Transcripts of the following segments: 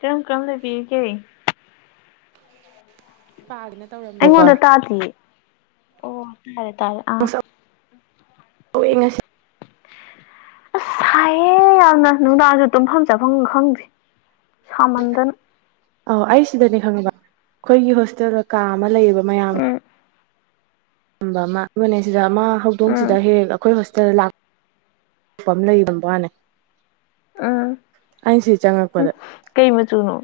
ꯀꯔꯝ ꯀꯝ ꯂꯩ ꯄꯤꯒꯦ ꯄꯥꯗꯅ ꯇꯧꯔꯝ ꯑꯩꯉꯣꯟꯗ ꯇꯥꯗꯌꯦ ꯑꯣ ꯇꯥꯔꯦ ꯇꯥꯔꯦ ꯑꯥ ꯍꯧꯑꯦ ꯉꯁꯤ ꯑꯁ ꯁꯥꯏꯌꯦ ꯌꯥꯝꯅ ꯅꯨꯡꯗꯥꯡꯁꯨ ꯇꯨꯝꯐꯝ ꯆꯥꯐꯝ ꯈꯪꯗꯦ ꯁꯥꯃꯟꯗꯅ ꯑ ꯑꯩ ꯁꯤꯗꯅꯦ ꯈꯪꯉꯕ ꯑꯩꯈꯣꯏꯒꯤ ꯍꯣꯁꯇꯦꯜꯗ ꯀꯥ ꯑꯃ ꯂꯩꯌꯦꯕ ꯃꯌꯥꯝ ꯎꯝ ꯃꯥꯅꯦ ꯁꯤꯗ ꯃꯥ ꯎꯝ ꯍꯧꯗꯣꯡꯁꯤꯗ ꯍꯦꯛ ꯑꯩꯈꯣꯏ ꯍꯣꯁꯇꯦꯜ ꯂꯥꯛꯄ ꯂꯩꯕꯕꯥꯅꯦ ꯎꯝ ꯑꯩꯁꯤ ꯎꯝ ꯆꯪꯉꯛꯄꯗ ꯀꯩ ꯃꯆꯨꯅꯣ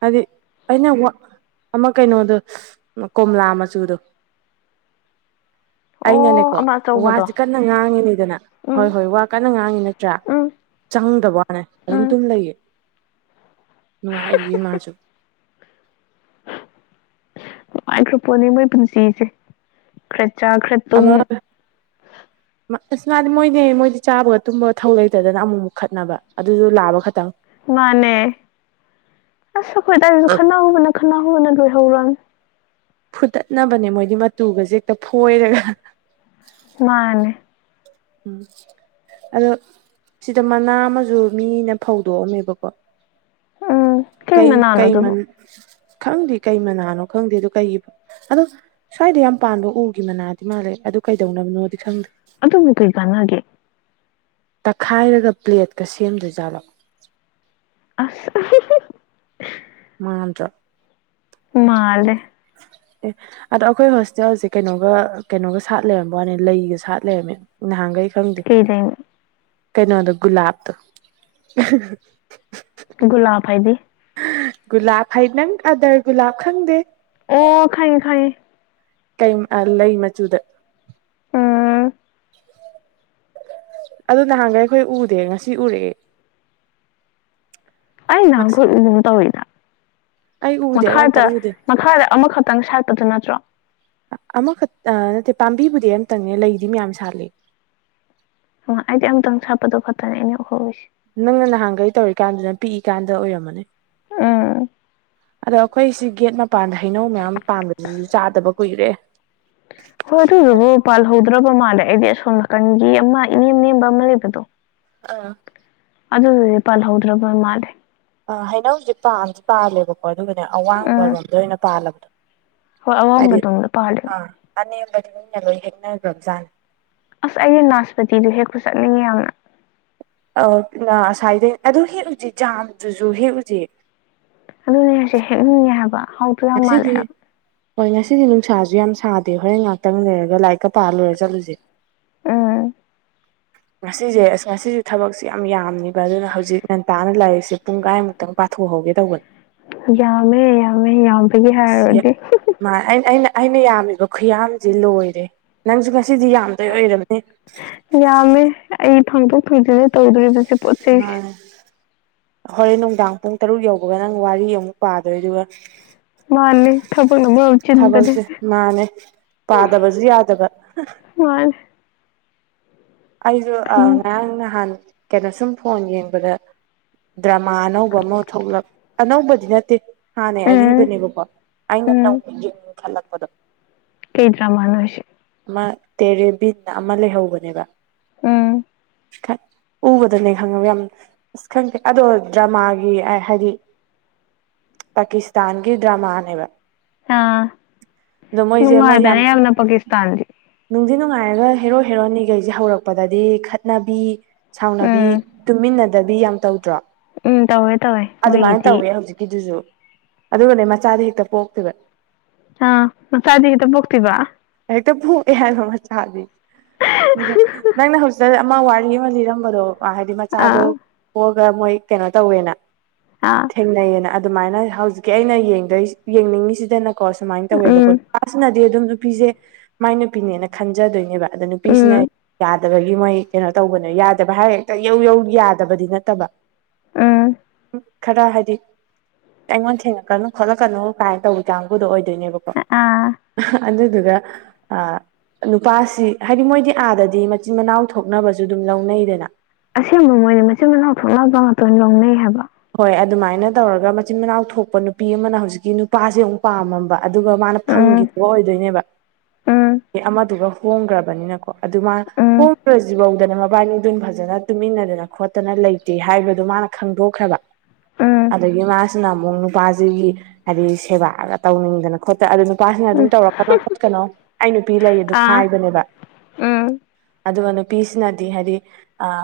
ꯍꯥꯏꯗꯤ ꯑꯩꯅ ꯑꯃ ꯀꯩꯅꯣꯗꯣ ꯀꯣꯝꯂꯥ ꯃꯆꯨꯗꯣ ꯑꯣ ꯑꯩꯅꯅꯦꯀꯣ ꯑꯃ ꯑꯆꯧꯕꯗꯣ ꯋꯥꯁꯦ ꯀꯟꯅ ꯉꯥꯡꯉꯤꯅꯦꯗꯅ ꯎꯝ ꯍꯣꯏ ꯍꯣꯏ ꯋꯥ ꯀꯟꯅ ꯉꯥꯡꯉꯤ ꯅꯠꯇ꯭ꯔꯥ ꯎꯝ ꯆꯪꯗꯕ ꯋꯥꯅꯦ ꯑꯗꯨꯝ ꯎꯝ ꯇꯨꯝ ꯂꯩꯌꯦ ꯅꯨꯡꯉꯥꯏꯔꯤꯌꯦ ꯃꯥꯁꯨ ꯅꯨꯉꯥꯏꯈ꯭ꯔ ꯄꯣꯠꯅꯤ ꯃꯣꯏ ꯄꯨꯟꯁꯤꯁꯦ ꯈꯔ ꯆꯥꯛ ꯈꯔ ꯑꯃ ꯎ ꯑꯁ ꯃꯥꯗꯤ ꯃꯣꯏꯅꯦ ꯃꯣꯏꯗꯤ ꯆꯥꯕꯒ ꯇꯨꯝꯕꯒ ꯊꯧ ꯂꯩꯇꯗꯅ ꯑꯃꯨꯛꯃꯨꯛ ꯈꯠꯅꯕ ꯑꯗꯨꯗ ꯂꯥꯕ ꯈꯛꯇꯪ ꯃꯥꯅꯦ ꯑ ꯁꯈꯣꯏ ꯇꯁꯨ ꯈ ꯍꯕꯅ ꯈ ꯍꯕꯅ ꯂꯏ ꯍꯧꯔꯝ ꯐꯨꯠꯇꯠꯅꯕꯅꯦ ꯃꯣꯏꯗꯤ ꯃꯇꯨꯒꯁ ꯍꯦꯛꯇ ꯐꯣꯏꯔꯒ ꯃꯥꯅꯦ ꯎꯝ ꯑꯗꯣ ꯁꯤꯗ ꯃꯅꯥ ꯑꯃꯁꯨ ꯃꯤꯅ ꯐꯧꯗꯣꯛꯑꯝꯃꯦꯕꯀꯣ ꯎꯝ ꯀꯩ ꯃꯅꯥꯅꯣ ꯀꯩ ꯑꯗꯨꯕꯨ ꯈꯪꯗꯦ ꯀꯩ ꯃꯅꯥꯅꯣ ꯈꯪꯗꯦ ꯑꯗꯨꯣ ꯀꯩꯒꯤ ꯑꯗꯣ ꯁ꯭ꯋꯥꯏꯗ ꯌꯥꯝ ꯄꯥꯟꯕ ꯎꯒꯤ ꯃꯅꯥꯗꯤ ꯃꯥꯜꯂꯦ ꯑꯗꯨ ꯀꯩꯗꯧꯅꯕꯅꯣꯗꯤ ꯈꯪꯗꯦ ꯑꯗꯨꯕꯨ ꯏꯒ ꯅꯦ ꯇꯛꯈꯥꯏꯔꯒ ꯄ꯭ꯂꯦꯠꯀ ꯁꯦꯝꯗꯣꯏꯖꯥꯠꯂꯣ ꯑꯁ ꯃꯥꯗ꯭ꯔꯣ ꯃꯥꯗꯦ ꯑꯦ ꯑꯗꯣ ꯑꯩꯈꯣꯏ ꯍꯣꯁꯇꯦꯜꯁꯦ ꯀꯩꯅꯣꯒ ꯀꯩꯅꯣꯒ ꯁꯥꯠ ꯂꯩꯔꯝꯕ ꯋꯥꯅꯦ ꯂꯩꯒ ꯁꯥꯠ ꯂꯩꯔꯝꯃꯦ ꯅꯍꯥꯟꯈꯩ ꯈꯪꯗꯦ ꯀꯩ ꯂꯩꯅꯣ ꯀꯩꯅꯣꯗꯣ ꯒꯨꯂꯥꯞꯇ ꯨꯒꯨꯂꯥꯐ ꯍꯥꯏꯗꯤ ꯒꯨꯂꯥꯞ ꯍꯥꯏ ꯅꯪ ꯑꯥꯗꯔ ꯒꯨꯂꯥꯞ ꯈꯪꯗꯦ ꯑꯣ ꯈꯪꯉꯦ ꯈꯪꯉꯦ ꯀꯩ ꯂꯩ ꯃꯆꯨꯗ ꯎꯝ ꯑꯗꯨ ꯅꯍꯥꯟꯒ ꯑꯩꯈꯣꯏ ꯎꯗꯦ ꯉꯁꯤ ꯎꯔꯑꯦ ꯑꯩ ꯉꯁꯤ ꯅꯍꯥꯟꯒꯣꯏ ꯎꯒꯨꯝ ꯇꯧꯏꯗ ꯑꯩ ꯎꯗꯦ ꯑꯩ ꯑꯝꯇ ꯃꯈꯥꯗ ꯎꯗꯦ ꯃꯈꯥꯗ ꯑꯃꯈꯛꯇꯪ ꯁꯥꯥꯏꯠꯄꯗꯨ ꯅꯠꯇ꯭ꯔꯣ ꯑꯃꯈꯛ ꯅꯠꯇꯦ ꯄꯥꯝꯕꯤꯕꯨꯗꯤ ꯑꯝꯇꯪꯅꯦ ꯂꯩꯗꯤ ꯃꯌꯥꯝ ꯁꯥꯠꯂꯤ ꯑꯣ ꯑꯩꯗꯤ ꯑꯝꯇꯪ ꯁꯥꯞꯄꯗꯣ ꯈꯣꯠꯇꯅꯤ ꯑꯩꯅ ꯎꯍꯧꯔꯤꯁꯦ ꯅꯪꯅ ꯅꯍꯥꯟꯒꯩ ꯇꯧꯔꯤꯀꯥꯟꯗꯨꯗꯅ ꯄꯤꯛꯏꯀꯥꯟꯗ ꯑꯣꯏꯔꯝꯃꯅꯤ ꯎꯝ ꯑꯗꯣ ꯑꯩꯈꯣꯏꯁꯤ ꯒꯦꯠ ꯃꯄꯥꯟꯗ ꯍꯩꯅꯧ ꯃꯌꯥꯝ ꯄꯥꯟꯕꯁꯤꯁꯨ ꯆꯥꯗꯕ ꯀꯨꯏꯔꯦ ꯍꯣꯏ ꯑꯗꯨꯗꯨꯕꯨ ꯄꯥꯜꯍꯧꯗ꯭ꯔꯕ ꯃꯥꯜꯂꯦ ꯑꯩꯗꯤ ꯑꯁꯣꯝ ꯅꯥꯀꯟꯒꯤ ꯑꯃ ꯏꯅꯦꯝ ꯅꯦꯝꯕ ꯑꯃ ꯂꯩꯕꯗꯣ ꯑꯥ ꯑꯗꯨꯗꯤ ꯄꯜꯍꯧꯗ꯭ꯔꯕ ꯃꯥꯜꯂꯦ ꯑ ꯍꯩꯅꯧꯖꯦ ꯄꯥꯟꯗꯤ ꯄꯥꯜꯂꯦꯕꯀꯣ ꯑꯗꯨꯒꯅꯦ ꯑꯋꯥꯡꯕꯔꯣꯝꯗ ꯑꯣꯏꯅ ꯄꯥꯜꯂꯕꯗꯣ ꯑꯋꯥꯝꯕ ꯇꯣꯟꯗ ꯄꯥꯂꯦ ꯑꯅꯕꯗꯤ ꯍꯦꯛꯅ꯭ꯔꯖꯥ ꯑꯁ ꯑꯩꯒꯤ ꯅꯥꯁꯄꯇꯤꯗꯨ ꯍꯦꯛꯄ ꯆꯠꯅꯤꯡꯉꯤ ꯌꯥꯝꯅ ꯑ ꯉꯁꯥꯏꯗꯩ ꯑꯗꯨ ꯍꯦꯛꯎꯖꯦ ꯖꯥꯝꯗꯨꯁꯨ ꯍꯦꯛꯎꯖꯦ ꯑꯗꯨꯅꯦꯁꯦ ꯍꯦꯛꯅꯤꯡꯉꯦ ꯍꯥꯏꯕ ꯌꯥꯝ ꯃꯥꯜꯂꯦ ꯀꯁꯒꯤ ꯍꯥꯏꯕ ꯍꯣꯏ ꯉꯁꯤꯗꯤ ꯅꯨꯡꯁꯥꯁꯨ ꯌꯥꯝ ꯁꯥꯗꯦ ꯍꯣꯔꯦꯟ ꯉꯥꯛꯇꯪ ꯂꯩꯔꯒ ꯂꯥꯏꯔꯤꯛꯀ ꯄꯥꯂꯣꯏꯦ ꯆꯠꯂꯨꯁꯦ ꯎꯝ ꯉꯁꯤꯁꯦ ꯑꯁ ꯉꯁꯤꯁꯦ ꯊꯕꯛꯁꯦ ꯌꯥꯝ ꯌꯥꯝꯅꯤꯕ ꯑꯗꯨꯅ ꯍꯧꯖꯤꯛ ꯉꯟꯇꯥꯅ ꯂꯔꯤꯁꯦ ꯁꯤ ꯄꯨꯡ ꯀꯥꯏꯃꯨꯛꯇꯪ ꯄꯥꯊꯣꯛꯍꯧꯒꯦ ꯇꯧꯕꯅꯦ ꯌꯥꯃꯦ ꯌꯥꯃꯦ ꯌꯥꯝꯒꯤ ꯁꯤ ꯍꯥꯏꯔꯗꯤ ꯃꯥ ꯑꯩꯅ ꯑꯩꯅ ꯑꯩꯅ ꯌꯥꯝꯃꯤꯕ ꯈꯨꯌꯥꯝꯁꯤ ꯂꯣꯏꯔꯦ ꯅꯪꯖꯨ ꯉꯁꯤꯗꯤ ꯌꯥꯝꯗꯣꯏ ꯑꯣꯏꯔꯝꯅꯤ ꯌꯥꯝꯃꯦ ꯑꯩ ꯐꯪꯗꯣꯛ ꯇꯧꯗ꯭ꯔꯤ [unintelligible] ꯍꯣꯔꯦꯟ ꯅꯨꯡꯗꯥꯡ ꯄꯨꯡ ꯇꯔꯨꯛ ꯌꯧꯕꯒ ꯅꯪ ꯋꯥꯔꯤ ꯑꯃꯨꯛ ꯄꯥꯗꯣꯏ ꯑꯗꯨꯒ ꯃꯥꯅꯤ ꯊꯕꯛꯅ ꯃꯔꯣꯟ ꯑꯃ ꯆꯤꯟꯕꯅꯦ ꯊꯕꯛꯁꯦ ꯃꯥꯅꯦ ꯄꯥꯗꯕꯁꯨ ꯌꯥꯗꯕ ꯍꯣꯏ ꯑꯩꯁꯨ ꯉꯔꯥꯡ ꯅꯍꯥꯟ ꯀꯩꯅꯣ ꯁꯨꯝ ꯐꯣꯟ ꯌꯦꯡꯕꯗ ꯗ꯭ꯔꯃꯥ ꯑꯅꯧꯕ ꯑꯃ ꯊꯣꯛꯂꯛ ꯑꯅꯧꯕꯗꯤ ꯅꯠꯇꯦ ꯍꯥꯟꯅꯩ ꯎꯝ ꯑꯔꯤꯕꯅꯦꯕꯀꯣ ꯑꯩꯅ ꯅꯧ ꯎꯝ ꯌꯦꯡ ꯈꯜꯂꯛꯄꯗꯣ ꯀꯩ ꯗ꯭ꯔꯥꯃꯥꯅꯣ ꯍꯥꯏꯁꯦ ꯑꯃ ꯇꯦꯔꯦꯕꯤꯟ ꯑꯃ ꯂꯩꯍꯧꯕꯅꯦꯕ ꯎꯝ ꯎꯕꯗꯅꯦ ꯈꯪꯉꯕ ꯌꯥꯝ ꯑꯁ ꯈꯪꯗꯦ ꯑꯗꯣ ꯗꯔꯃꯥꯒꯤ ꯍꯥꯏꯗꯤ ꯄꯥꯀꯤꯁꯇꯥꯟꯒꯤ ꯗ꯭ꯔꯥꯃꯥꯅꯦꯕ ꯑꯥ ꯑꯃ ꯌꯥꯝ ꯅꯨꯡꯉꯥꯏꯕꯅꯦ ꯌꯥꯝꯅ ꯄꯥꯀꯤꯁꯇꯥꯟꯗꯤ ꯅꯨꯡꯗꯤ ꯅꯨꯡꯉꯥꯏꯔꯒ ꯍꯦꯔꯣ ꯍꯦꯔꯣꯅꯤꯈꯩꯁꯦ ꯍꯧꯔꯛ ꯄꯗꯗꯤ ꯈꯠꯅꯕꯤ ꯁꯥꯎꯅꯕꯤ ꯎꯝ ꯇꯨꯃꯤꯟꯅꯗꯕꯤ ꯌꯥꯝ ꯇꯧꯗ꯭ꯔꯣ ꯎꯝ ꯇꯧꯋꯦ ꯇꯧꯋꯦ ꯑꯗꯨꯃꯥꯏꯅ ꯃꯣꯏꯒꯤꯗꯤ ꯇꯧꯋꯦ ꯍꯧꯖꯤꯛꯀꯤꯗꯨꯁꯨ ꯑꯗꯨꯒꯅꯦ ꯃꯆꯥꯗꯤ ꯍꯦꯛꯇ ꯄꯣꯛꯇꯦꯕ ꯑꯥ ꯃꯆꯥꯥꯗꯤ ꯍꯦꯛꯇ ꯄꯣꯛꯇꯦꯕ ꯍꯦꯛꯇ ꯄꯣꯛꯑꯦ ꯍꯥꯏꯕ ꯃꯆꯥꯥꯗꯤ ꯑꯗꯨꯒ ꯅꯪꯅ ꯍꯧꯖꯤꯛ ꯑꯃ ꯋꯥꯔꯤ ꯑꯃ ꯂꯤꯔꯝꯕꯗꯣ ꯍꯥꯏꯗꯤ ꯃꯆꯥꯗꯣ ꯑꯥ ꯄꯣꯛꯑꯒ ꯃꯣꯏ ꯀꯩꯅꯣ ꯇꯧꯋꯦꯅ ꯑꯥ ꯊꯦꯡꯅꯩꯌꯦꯅ ꯑꯗꯨꯃꯥꯏꯅ ꯍꯧꯖꯤꯛꯀꯤ ꯑꯩꯅ ꯌꯦꯡꯗꯣꯏ ꯌꯦꯡꯅꯤꯡꯉꯤꯁꯤꯗꯅꯀꯣ ꯁꯨꯃꯥꯏꯅ ꯇꯧꯋꯦꯕꯀꯣ ꯎꯝ ꯅꯨꯄꯥꯁꯤꯅꯗꯤ ꯑꯗꯨꯝ ꯅꯨꯄꯤꯁꯦ ꯃꯥꯏ ꯅꯨꯄꯤꯅꯦꯅ ꯈꯟꯖꯗꯣꯏꯅꯦꯕ ꯑꯗ ꯎꯝ ꯅꯨꯄꯤꯁꯤꯅꯗ ꯗꯕꯒꯤ ꯃꯣꯏ ꯀꯩꯅꯣ ꯇꯧꯕꯅꯦ ꯌꯥꯗꯕ ꯍꯥꯏꯔ ꯍꯦꯛꯇ ꯌꯧ ꯌꯧ ꯌꯥꯗꯕꯗꯤ ꯅꯠꯇꯕ ꯎꯝ ꯈꯔ ꯍꯥꯏꯗꯤ ꯑꯩꯉꯣꯟ ꯊꯦꯡꯉꯛꯀꯅꯨ ꯈꯣꯠꯂꯛꯀꯅꯨ ꯀꯥꯏꯅ ꯇꯧꯕ ꯀꯥꯡꯕꯨꯗꯣ ꯑꯣꯏꯗꯣꯏꯅꯦꯕ ꯑꯥ ꯑꯗꯨꯗꯨꯒ ꯑꯥ ꯅꯨꯄꯥꯁꯤ ꯍꯥꯏꯗꯤ ꯃꯣꯏꯗꯤ ꯑꯥꯗꯗꯤ ꯃꯆꯤꯟ ꯃꯅꯥꯎ ꯊꯣꯛꯅꯕꯁꯨ ꯑꯗꯨꯝ ꯂꯧꯅꯩꯗꯅ ꯑꯁꯦꯡꯕ ꯃꯣꯏꯗꯤ ꯃꯆꯤꯟ ꯃꯅꯥꯎ ꯊꯣꯛꯅꯥ ꯕ ꯉꯥꯛꯇꯥ ꯑꯣꯏ ꯂꯧꯅꯩ ꯍꯥꯏꯕ ꯍꯣꯏ ꯑꯗꯨꯃꯥꯏꯅ ꯇꯧꯔꯒ ꯃꯆꯤꯟ ꯃꯅꯥꯎ ꯊꯣꯛꯄ ꯅꯨꯄꯤ ꯑꯃꯅ ꯍꯧꯖꯤꯛꯀꯤ ꯅꯨꯄꯥꯖꯦ ꯑꯃꯨꯛ ꯄꯥꯝꯃꯝꯕ ꯑꯗꯨꯒ ꯃꯥꯅ ꯎꯝ ꯐꯪꯈꯤꯗꯕ ꯑꯣꯏꯗꯣꯏꯅꯦꯕ ꯎꯝ ꯑꯃꯗꯨꯒ ꯍꯣꯡꯒ꯭ꯔꯕꯅꯤꯅꯀꯣ ꯑꯗꯨꯃ ꯍꯣ ꯎꯝ ꯖꯤꯕꯧꯗꯅꯦ ꯃꯕꯥꯅꯤꯗ‌ꯣ ꯐꯖꯅ ꯇꯨꯃꯤꯟꯅꯗꯅ ꯈꯣꯠꯇꯅ ꯂꯩꯇꯦ ꯍꯥꯏꯕꯗ‌ꯣ ꯃꯥꯅ ꯈꯪꯗꯣꯛꯈ꯭ꯔꯕ ꯎꯝ ꯑꯗꯒꯤ ꯃꯥ ꯖꯤꯅ ꯑꯃꯨꯛ ꯅꯨꯄꯥꯁꯤꯒꯤ ꯍꯥꯏꯗꯤ ꯁꯦꯕꯥꯒ ꯇꯧꯅꯤꯡꯗꯅ ꯈꯣꯠꯇ ꯑꯗꯨ ꯅꯨꯄꯥꯁꯤꯅ ꯑꯗꯨꯝ ꯎꯝ ꯇꯧꯔꯛꯀꯅꯣ ꯈꯣꯠꯀꯅꯣ ꯑꯩ ꯅꯨꯄꯤ ꯂꯩ ꯑꯗꯨꯝ ꯑꯥ ꯍꯥꯏꯕꯅꯦꯕ ꯎꯝ ꯑꯗꯨꯒ ꯅꯨꯄꯤꯁꯤꯅꯗꯤ ꯍꯥꯏꯗꯤ ꯑꯥ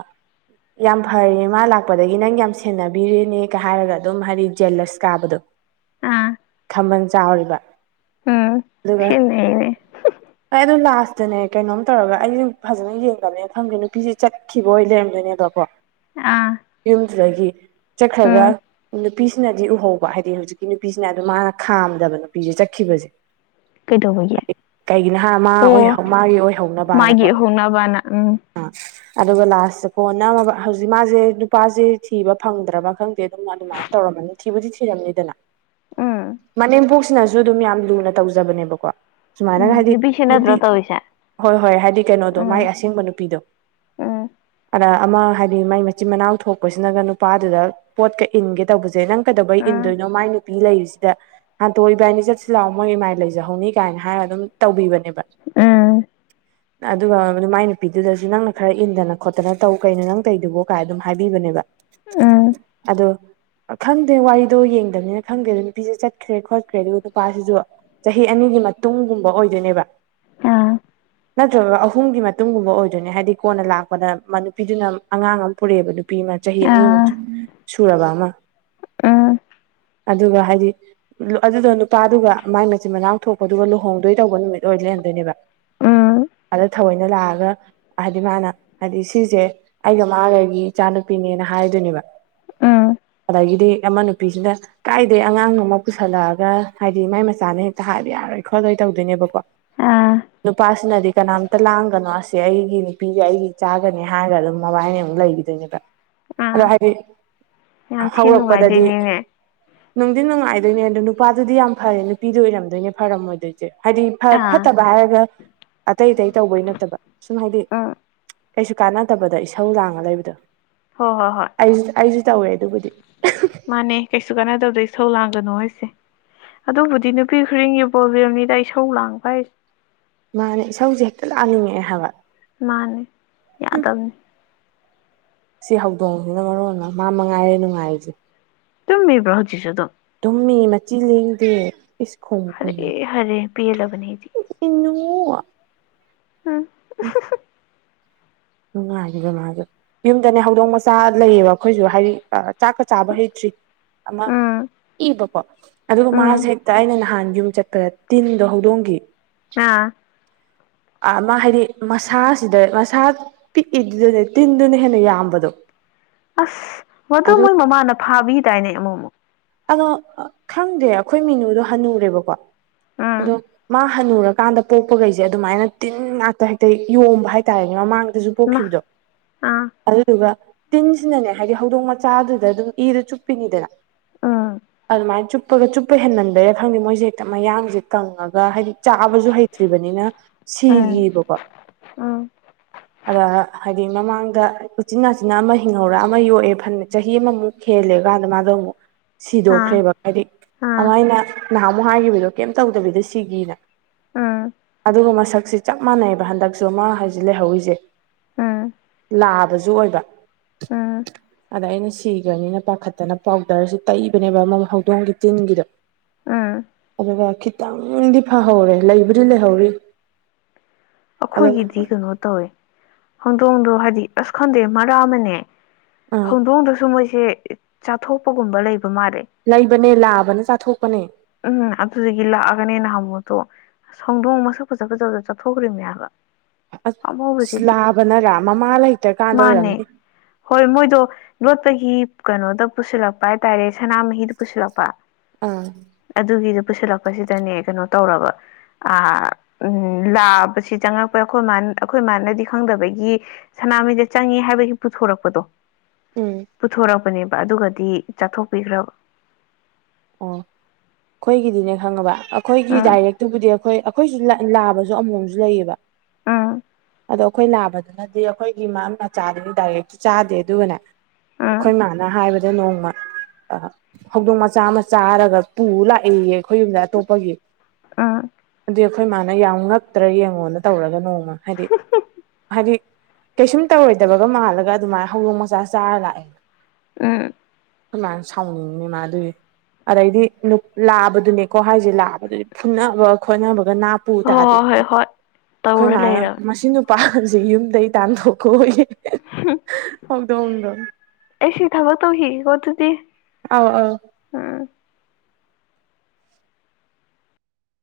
ꯌꯥꯝ ꯐꯔꯦ ꯃꯥ ꯂꯥꯛꯄꯗꯒꯤ ꯅꯪ ꯌꯥꯝ ꯁꯦꯟꯅꯕꯤ ꯕꯤꯔꯅꯤꯒ ꯍꯥꯏꯔꯒ ꯑꯗꯨꯝ ꯍꯥꯏꯗꯤ ꯖꯦꯂꯁ ꯀꯥꯕꯗꯣ ꯑꯥ ꯈꯃꯕꯜ ꯆꯥꯎꯔꯤꯕ ꯎꯝ ꯑꯗꯨꯒ ꯈꯦꯠꯅꯩꯅꯦ ꯍꯣꯏ ꯑꯗꯣ ꯂꯥꯁꯇꯅꯦ ꯀꯩꯅꯣꯝ ꯇꯧꯔꯒ ꯑꯩꯁꯨ ꯐꯖꯅ ꯌꯦꯡꯗꯕꯅꯤꯅ ꯈꯪꯗꯦ ꯅꯨꯄꯤꯖꯦ ꯆꯠ ꯈꯤꯕ ꯑꯣꯏ ꯂꯩꯔꯝꯗꯣꯏꯅꯦꯕꯀꯣ ꯑꯥ ꯌꯨꯝꯗꯨꯗꯒꯤ ꯆꯠꯈ꯭ꯔꯒ ꯎꯝ ꯅꯨꯄꯤꯁꯤꯅꯗꯤ ꯎꯍꯧꯕ ꯍꯥꯏꯗꯤ ꯍꯧꯖꯤꯛꯀꯤ ꯅꯨꯄꯤꯁꯤꯅ ꯑꯗꯨ ꯃꯥꯅ ꯈꯥꯝꯗꯕ ꯅꯨꯄꯤꯖꯦ ꯆꯠꯈꯤꯕꯖꯦ ꯀꯩꯗꯧꯕꯒꯤ ꯀꯩꯒꯤꯅꯣ ꯍꯥꯏ ꯃꯥ ꯑꯣꯏ ꯑꯣ ꯃꯥꯒꯤ ꯑꯣꯏꯍꯧꯅꯕꯅꯀꯣ ꯃꯥꯒꯤ ꯍꯧꯅꯕꯅ ꯎꯝ ꯑꯥ ꯑꯗꯨꯒ ꯂꯥꯁꯇ ꯀꯣꯟꯅ ꯍꯧꯖꯤꯛ ꯃꯥꯖꯦ ꯅꯨꯄꯥꯖꯦ ꯊꯤꯕ ꯐꯪꯗ ꯗ꯭ꯔꯕ ꯈꯪꯗꯦ ꯑꯗꯨꯃꯥꯏꯅ ꯇꯧꯔꯝꯃꯅꯤ ꯊꯤꯕꯨꯗꯤ ꯊꯤꯔꯝꯅꯤꯗꯅ ꯎꯝ ꯃꯅꯦꯝꯄꯣꯛꯁꯤꯅ ꯁꯨ ꯑꯗꯨꯝ ꯌꯥꯝ ꯂꯨꯅ ꯇꯧꯖꯕꯅꯦꯕꯀꯣ ꯁꯨꯃꯥꯏꯅ ꯎꯝ ꯍꯥꯏꯗꯤ ꯅꯨꯄꯤꯁꯦ ꯅꯠꯇ꯭ꯔꯣ ꯅꯨꯄꯤ ꯇꯧꯔꯤꯁꯦ ꯍꯣꯏ ꯍꯣꯏ ꯍꯥꯏꯗꯤ ꯀꯩꯅꯣꯗꯣ ꯃꯥꯏ ꯎꯝ ꯑꯁꯦꯡꯕ ꯅꯨꯄꯤꯗꯣ ꯎꯝ ꯑꯗ ꯑꯃ ꯍꯥꯏꯗꯤ ꯃꯥꯏ ꯃꯆꯤꯟ ꯃꯅꯥꯎ ꯊꯣꯛꯄꯁꯤꯅꯒ ꯅꯨꯄꯥꯗꯨꯗ ꯄꯣꯠꯀ ꯏꯟꯒꯦ ꯇꯧꯕꯖꯦ ꯅꯪ ꯀꯩꯗꯧꯕꯩ ꯎꯝ ꯏꯟꯗꯣꯏꯅꯣ ꯃꯥꯏ ꯅꯨꯄꯤ ꯂꯩꯔꯤꯖꯤꯗ ꯍꯟꯇꯣ ꯏꯕꯥꯏꯅꯤ ꯆꯠꯁꯤ ꯂꯥꯛꯑꯣ ꯃꯣꯏ ꯏꯃꯥꯏ ꯂꯩꯖꯍꯧꯅꯤ ꯀꯥꯏꯅ ꯍꯥꯏꯔꯒ ꯑꯗꯨꯝ ꯇꯧꯕꯤꯕꯅꯦꯕ [inaudible] ꯑꯗꯨꯒ ꯑꯗꯨ ꯃꯥꯏ ꯅꯨꯄꯤꯗꯨꯗꯁꯨ ꯅꯪꯅ ꯈꯔ ꯏꯟꯗꯅ ꯈꯣꯠꯇꯅ ꯇꯧ ꯀꯩꯅꯣ ꯅꯪ ꯇꯧꯏꯗꯨꯕꯣ ꯀꯥꯏ ꯑꯗꯨꯝ ꯍꯥꯏꯕꯤꯕꯅꯦꯕ ꯎꯝ ꯑꯗꯣ ꯈꯪꯗꯦ ꯋꯥꯔꯤꯗꯣ ꯌꯦꯡꯗꯕꯅꯤꯅ ꯈꯪꯗꯦ ꯑꯗꯨꯗ ꯅꯨꯄꯤꯁꯦ ꯆꯠꯈ꯭ꯔꯦ ꯈꯣꯠꯈ꯭ꯔꯦ ꯑꯗꯨꯒ ꯅꯨꯄꯥꯁꯤꯁꯨ ꯆꯍꯤ ꯑꯅꯤꯒꯤ ꯃꯇꯨꯡꯒꯨꯝꯕ ꯑꯣꯏꯗꯣꯏꯅꯦꯕ ꯑ ꯅꯠꯇ꯭ꯔꯒ ꯑꯍꯨꯝꯒꯤ ꯃꯇꯨꯡꯒꯨꯝꯕ ꯑꯣꯏꯗꯣꯏꯅꯦ ꯍꯥꯏꯗꯤ ꯀꯣꯟꯅ ꯂꯥꯛꯄꯗ ꯅꯨꯄꯤꯗꯨꯅ ꯑꯉꯥꯡ ꯑꯃ ꯄꯨꯔꯛꯑꯦꯕ ꯅꯨ ꯄꯤꯃꯥ ꯆꯍꯤ ꯑꯅꯤꯃꯨꯛ ꯑꯥ ꯁꯨꯔꯕ ꯑꯃ ꯎꯝ ꯑꯗꯨꯒ ꯍꯥꯏꯗꯤ ꯑꯗꯨꯗꯣ ꯅꯨꯄꯥꯗꯨꯒ ꯃꯥꯏ ꯃꯆꯤꯟ ꯃꯅꯥꯎ ꯊꯣꯛꯄꯗꯨꯒ ꯂꯨꯍꯣꯡꯗꯣꯏ ꯇꯧꯕ ꯅꯨꯃꯤꯠ ꯑꯣꯏ ꯂꯩꯔꯝꯗꯣꯏꯅꯦꯕ꯫ ꯎꯝ ꯑꯗ ꯊꯑꯣꯏꯅ ꯂꯥꯛꯑꯒ ꯍꯥꯏꯗꯤ ꯃꯥꯅ ꯍꯥꯏꯗꯤ ꯁꯤꯁꯦ ꯑꯩꯒ ꯃꯥꯒꯒꯤ ꯏꯆꯥꯅꯨꯄꯤꯅꯦꯅ ꯍꯥꯏꯗꯣꯏꯅꯦꯕ ꯎꯝ ꯑꯗꯩꯗꯤ ꯑꯃ ꯅꯨꯄꯤꯖꯤꯅ ꯀꯥꯏꯗꯩ ꯑꯉꯥꯡꯅꯣꯃ ꯄꯨꯁꯜꯂꯛꯑꯒ ꯍꯥꯏꯗꯤ ꯃꯥꯏ ꯃꯆꯥꯅꯦ ꯍꯦꯛꯇ ꯍꯥꯏꯕ ꯌꯥꯔꯣꯏ ꯈꯣꯠꯂꯣꯏ ꯇꯧꯗꯣꯏꯅꯦꯕꯀꯣ꯫ ꯑꯥ ꯅꯨꯄꯥꯁꯤ ꯅꯗꯤ ꯀꯅꯥꯝ ꯇ ꯂꯥꯡꯒꯅꯣ ꯑꯁꯤ ꯑꯩꯒꯤ ꯅꯨꯄꯤꯒ ꯑꯩꯒꯤ ꯏꯆꯒꯅꯤ ꯍꯥꯏꯔꯒ ꯑꯗꯨꯝ ꯃꯕꯥꯏꯅꯤ ꯑꯃꯨꯛ ꯂꯩꯈꯤꯗꯣꯏꯅꯦꯕ꯫ ꯑꯥ ꯑꯗꯣ ꯍꯥꯏꯗꯤ ꯌꯥꯝ ꯊꯤ ꯍꯧꯔꯛꯄꯗꯗꯤ꯫ ꯅꯨꯡꯉꯥꯏꯗꯣꯏꯅꯤꯅꯦ ꯅꯨꯡꯗꯤ ꯅꯨꯡꯉꯥꯏꯗꯣꯏꯅꯦ ꯑꯗꯣ ꯅꯨꯄꯥꯗꯨꯗꯤ ꯌꯥꯝ ꯐꯔꯦ ꯅꯨꯄꯤꯗꯨ ꯑꯣꯏꯔꯝꯗꯣꯏꯅꯦ ꯐꯔꯝꯃꯣꯏꯗꯣꯏ ꯍꯥꯏꯗꯤ ꯑꯥ ꯐꯠꯇꯕ ꯍꯥꯏꯔꯒ ꯑꯇꯩ ꯑꯇꯩ ꯇꯧꯕꯩ ꯅꯠꯇꯕ ꯁꯨꯝ ꯍꯥꯏꯗꯤ꯫ ꯎꯝ ꯀꯩꯁꯨ ꯀꯥꯟꯅꯗꯕꯗ ꯏꯁꯧ ꯂꯥꯡꯉ ꯂꯩꯕꯗꯣ ꯍꯣꯏ ꯍꯣꯏ ꯍꯣꯏ꯫ ꯑꯩ ꯑꯩꯁꯨ ꯇꯧꯋꯦ ꯑꯗꯨꯕꯨꯗꯤ ꯃꯥꯅꯦ ꯀꯩꯁꯨ ꯀꯥꯟꯅꯗꯕꯗ ꯏꯁꯧ ꯂꯥꯡꯒꯅꯣ ꯍꯥꯏꯖꯦ꯫ ꯑꯗꯨꯕꯨꯗꯤ ꯅꯨꯄꯤ ꯈꯨꯗꯤꯡꯒꯤ ꯄ꯭ꯔꯣꯕ꯭ꯂꯦꯝꯅꯤꯗ ꯏꯁꯧ ꯂꯥꯡꯕ ꯍꯥꯏꯁꯦ ꯃꯥꯅꯦ ꯏꯁꯧꯁꯦ ꯍꯦꯛꯇ ꯂꯥꯛꯅꯤꯡꯉꯛꯑꯦ ꯍꯥꯏꯕ ꯃꯥꯅꯦ ꯌꯥꯗꯕꯅꯤ ꯁꯤ ꯍꯧꯗꯣꯡꯖꯤꯅ ꯃꯔꯣꯟ ꯑꯃ ꯃꯥ ꯃꯉꯥꯏꯔꯦ ꯅꯨꯡꯉꯥꯏꯔꯤꯖꯦ꯫ ꯇꯨꯝꯃꯤꯕꯔꯣ ꯍꯧꯖꯤꯁꯨ ꯑꯗꯨꯝ꯫ ꯇꯨꯝꯃꯤ ꯃꯆꯤ ꯂꯦꯡꯗꯦ ꯏꯁ [unintelligible] ꯍꯔꯦ ꯍꯔꯦ ꯄꯤꯜꯂꯕꯅꯦ ꯑꯩꯗꯤ꯫ ꯏꯅꯨ꯫ [unintelligible] ꯏꯁ [unintelligible] ꯅꯨꯡꯉꯥꯏꯔꯤꯕ ꯃꯥꯖꯨ꯫ ꯌꯨꯝꯗꯅꯦ ꯍꯧꯗꯣꯡ ꯃꯆꯥ ꯂꯩꯌꯦꯕ ꯑꯩꯈꯣꯏꯁꯨ ꯍꯥꯏꯗꯤ ꯆꯥꯛꯀ ꯆꯥꯕ ꯍꯩꯇ꯭ꯔꯤ ꯑꯃ ꯎꯝ ꯏꯕꯀꯣ ꯑꯗꯨꯒ ꯃꯥꯁꯦ ꯎꯝ ꯍꯦꯛꯇ ꯑꯩꯅ ꯅꯍꯥꯟ ꯌꯨꯝ ꯆꯠꯄꯗ ꯇꯤꯟꯒ ꯍꯧꯗꯣꯡꯈꯤ ꯑꯥ ꯑꯃ ꯍꯥꯏꯗꯤ ꯃꯁꯥꯁꯤꯗ ꯃꯁꯥ ꯄꯤꯛꯏꯗꯨꯗꯨꯅꯦ ꯇꯤꯟꯗꯨꯅ ꯍꯦꯟꯅ ꯌꯥꯝꯕꯗꯣ ꯑꯁ ꯃꯗꯨ ꯑꯗꯨ ꯃꯣꯏ ꯃꯃꯥꯅ ꯐꯥꯕꯤꯗꯥꯏꯅꯦ ꯑꯃꯨꯛ ꯑꯃꯨꯛ꯫ ꯑꯗꯣ ꯈꯪꯗꯦ ꯑꯩꯈꯣꯏ ꯃꯤꯅꯨꯗꯣ ꯍꯟꯅꯨꯔꯦꯕꯀꯣ ꯑꯗꯣ ꯎꯝ ꯃꯥ ꯍꯟꯅꯨꯔꯀꯥꯟꯗ ꯄꯣꯛꯄꯈꯩꯖꯦ ꯑꯗꯨꯃꯥꯏꯅ ꯇꯤꯟ ꯉꯥꯛꯇ ꯍꯦꯛꯇ ꯌꯣꯕ ꯍꯥꯏꯇꯥꯔꯦꯅꯦ ꯃꯃꯥꯡ ꯑꯗꯨꯖꯨ ꯃꯥ ꯄꯣꯛꯈꯤꯕꯗꯣ꯫ ꯑꯥ ꯑꯗꯨꯗꯨꯒ ꯇꯤꯟꯁꯤꯅꯅꯦ ꯍꯥꯏꯗꯤ ꯍꯧꯗꯣꯡ ꯃꯆꯥꯗꯨꯗ ꯑꯗꯨꯝ ꯏꯗꯨ ꯆꯨꯞꯄꯤꯅꯤꯗꯅ ꯑꯥ ꯑꯗꯨꯃꯥꯏꯅ ꯆꯨꯞꯄꯒ ꯆꯨꯞꯄ ꯍꯦꯟꯃꯟꯕꯩꯔꯥ ꯈꯪꯗꯦ ꯃꯣꯏꯁꯦ ꯍꯦꯛꯇ ꯃꯌꯥꯡꯁꯦ ꯀꯪꯉꯒ ꯍꯥꯏꯗꯤ ꯆꯥꯕꯁꯨ ꯍꯩ ꯁꯤꯕꯅꯤꯅ ꯎꯝ ꯁꯤꯒꯤꯕꯀꯣ ꯎꯝ ꯑꯗ ꯍꯥꯏꯗꯤ ꯃꯃꯥꯡꯗ ꯎꯆꯤꯟꯅꯥꯆꯤꯅꯥ ꯑꯃ ꯍꯤꯡꯍꯧꯔ ꯑꯃ ꯌꯣꯛꯑꯦ ꯐꯅꯦ ꯆꯍꯤ ꯑꯃꯃꯨꯛ ꯍꯦꯜꯂꯦ ꯀꯥꯟꯗ ꯃꯥꯗꯣ ꯑꯃꯨꯛ ꯑꯥ ꯁꯤꯗꯣꯛꯈ꯭ꯔꯦꯕ ꯍꯥꯏꯗꯤ ꯑꯥ ꯑꯗꯨꯃꯥꯏꯅ ꯅꯍꯥꯟ ꯑꯃꯨꯛ ꯍꯥꯏꯈꯤꯕꯗꯣ ꯀꯩꯝ ꯇꯧꯗꯕꯤꯗ ꯁꯤꯒꯤꯅ ꯎꯝ ꯑꯗꯨꯒ ꯃꯁꯛꯁꯦ ꯆꯞ ꯃꯥꯟꯅꯩꯑꯕ ꯍꯟꯗꯛꯁꯨ ꯃꯥ ꯍꯥꯏꯖꯤ ꯂꯩꯍꯧꯔꯤꯁꯦ ꯎꯝ ꯂꯥꯕꯁꯨ ꯑꯣꯏꯕ ꯎꯝ ꯑꯗ ꯑꯩꯅ ꯁꯤꯒ꯭ꯔꯅꯤꯅ ꯄꯥꯈꯠꯇꯅ ꯄꯥꯎꯗꯔꯖ ꯇꯩꯕꯅꯦꯕ ꯑꯃ ꯍꯧꯗꯣꯡꯒꯤ ꯇꯤꯟꯒꯤꯗꯣ ꯎꯝ ꯑꯗꯨꯒ ꯈꯤꯇꯪꯗꯤ ꯐꯍꯧꯔꯦ ꯂꯩꯕꯨꯗꯤ ꯂꯩꯍꯧꯔꯤ ꯑꯗꯣ ꯑꯩꯈꯣꯏꯒꯤꯗꯤ ꯀꯩꯅꯣ ꯇꯧꯋꯦ ꯍꯧꯗꯣꯡꯗꯣ ꯍꯥꯏꯗꯤ ꯑꯁ ꯈꯪꯗꯦ ꯃꯔꯛ ꯑꯃꯅꯦ ꯑꯥ ꯍꯧꯗꯣꯡꯗꯁꯨ ꯃꯣꯏꯁꯦ ꯆꯥꯊꯣꯛꯄꯒꯨꯝꯕ ꯂꯩꯕ ꯃꯥꯜꯂꯦ ꯂꯩꯕꯅꯦ ꯂꯥꯕꯅ ꯆꯥꯊꯣꯛꯄꯅꯦ ꯎꯝ ꯑꯗꯨꯗꯒꯤ ꯂꯥꯛꯑꯒꯅꯦ ꯅꯍꯥꯟꯕꯣꯛꯇꯣ ꯍꯧꯗꯣꯡ ꯃꯁꯛ ꯐꯖ ꯐꯖꯕꯗ ꯆꯠꯊꯣꯛ ꯈꯨꯔꯃꯦ ꯌꯥꯕ ꯑꯁ ꯑꯁ ꯂꯥꯕꯅꯔꯥ ꯃꯃꯥ ꯂꯩꯇ꯭ꯔꯀꯥꯟꯗ ꯃꯥꯅꯦ ꯑꯣꯏꯔꯝꯅꯤ ꯍꯣꯏ ꯃꯣꯏꯗꯣ ꯂꯣꯠꯄꯒꯤ ꯀꯩꯅꯣꯗ ꯄꯨꯁꯤꯜꯂꯛꯄ ꯍꯥꯏꯇꯥꯔꯦ ꯁꯅꯥꯃꯍꯤꯗ ꯄꯨꯁꯤꯜꯂꯛꯄ ꯑꯥ꯫ ꯑꯗꯨꯒꯤꯗꯨꯣ ꯄꯨꯁꯤꯜꯂꯛꯄꯁꯤꯗꯅꯦ ꯀꯩꯅꯣ ꯇꯧꯔꯕ ꯑ ꯂꯥ ꯑꯁꯤ ꯆꯪꯉꯛꯄ ꯑꯩꯈꯣꯏ ꯑꯩꯈꯣꯏ ꯃꯥꯅꯗꯤ ꯈꯪꯗꯕꯒꯤ ꯁꯅꯥꯃꯍꯤꯗ ꯆꯪꯉꯦ ꯍꯥꯏꯕꯒꯤ ꯄꯨꯊꯣꯔꯛꯄꯗꯣ ꯎꯝ ꯄꯨꯊꯣꯔꯛꯄꯅꯦꯕ ꯑꯗꯨꯒꯗꯤ ꯆꯥꯊꯣꯛꯄꯤꯈ꯭ꯔꯕ ꯑꯣ ꯑꯩꯈꯣꯏꯒꯤꯗꯤꯅꯦ ꯈꯪꯉꯕ ꯑꯩꯈꯣꯏꯒꯤ ꯎꯝ ꯗꯥꯏꯔꯦꯛꯇꯨꯕꯨꯗꯤ ꯑꯩꯈꯣꯏ ꯑꯩꯈꯣꯏꯖꯨ ꯂꯥꯕꯖꯨ ꯑꯃꯣꯝꯖꯨ ꯂꯩꯌꯦꯕ꯫ ꯑꯥ꯫ ꯑꯗꯣ ꯑꯩꯈꯣꯏ ꯅꯥꯕꯗꯨꯅꯗꯤ ꯑꯩꯈꯣꯏꯒꯤ ꯃꯥ ꯃꯆꯥꯗꯨꯗꯤ ꯗꯥꯏꯔꯦꯛꯇꯨ ꯆꯥꯗꯦ ꯑꯗꯨꯒꯅꯦ ꯎꯝ ꯑꯩꯈꯣꯏ ꯃꯥꯟ ꯍꯥꯏꯕꯗ ꯅꯣꯡꯃ ꯍꯧꯗꯣꯡ ꯃꯆꯥ ꯑꯃ ꯆꯥꯔꯒ ꯄꯨ ꯂꯥꯛꯏ ꯈꯣꯏꯌꯨꯝꯗ ꯑꯇꯣꯞꯄꯒꯤ ꯎꯝ ꯑꯗ ꯈꯣꯏ ꯃꯥꯅ ꯌꯥꯝ ꯉꯛꯇ꯭ꯔ ꯌꯦꯡꯉꯣꯅ ꯇꯧꯔꯒ ꯅꯣꯡꯃ ꯍꯥꯏꯗꯤ ꯍꯥꯏꯗꯤ ꯀꯩꯁꯨꯝ ꯇꯧꯔꯣꯏꯗꯕꯒ ꯃꯥꯜꯂꯒ ꯑꯗꯨꯃꯥꯏꯅ ꯍꯧꯗꯣꯡ ꯃꯆꯥ ꯆꯥꯔ ꯂꯥꯛꯑꯦ ꯎꯝ ꯈ‌ꯣꯏ ꯃꯥꯅꯁꯥꯎꯅꯤꯡꯏꯅ‌ꯦ ꯃꯥꯗꯨꯏ ꯑꯗꯩꯗꯤ ꯂꯥꯕꯗꯨꯅꯦꯀꯣ ꯍꯥꯏꯖꯦ ꯂꯥꯕꯗꯨꯗꯤ ꯐꯨꯅꯕꯒ ꯈꯣꯠꯅꯕꯒ ꯅꯥꯞ ꯄꯨ ꯍꯣꯏ ꯇꯥꯗꯦ ꯍꯣꯏ ꯍꯣꯏ ꯍꯣꯏ ꯑꯩꯈꯣꯏ ꯇꯧꯔ ꯃꯥꯅ ꯂꯩꯔꯕꯅꯦ ꯃꯁꯤ ꯅꯨꯄꯥꯁꯦ ꯌꯨꯝꯗꯒꯤꯩ ꯇꯥꯟꯊꯣꯛꯈꯣ ꯍꯨꯝ ꯍꯧꯗ‌ꯣꯡꯗ‌ꯣ ꯑꯦꯁꯤ ꯊꯕ ꯇꯧ ꯍꯤ ꯀꯗꯨꯗꯤ ꯑꯥꯎ ꯑꯥꯎ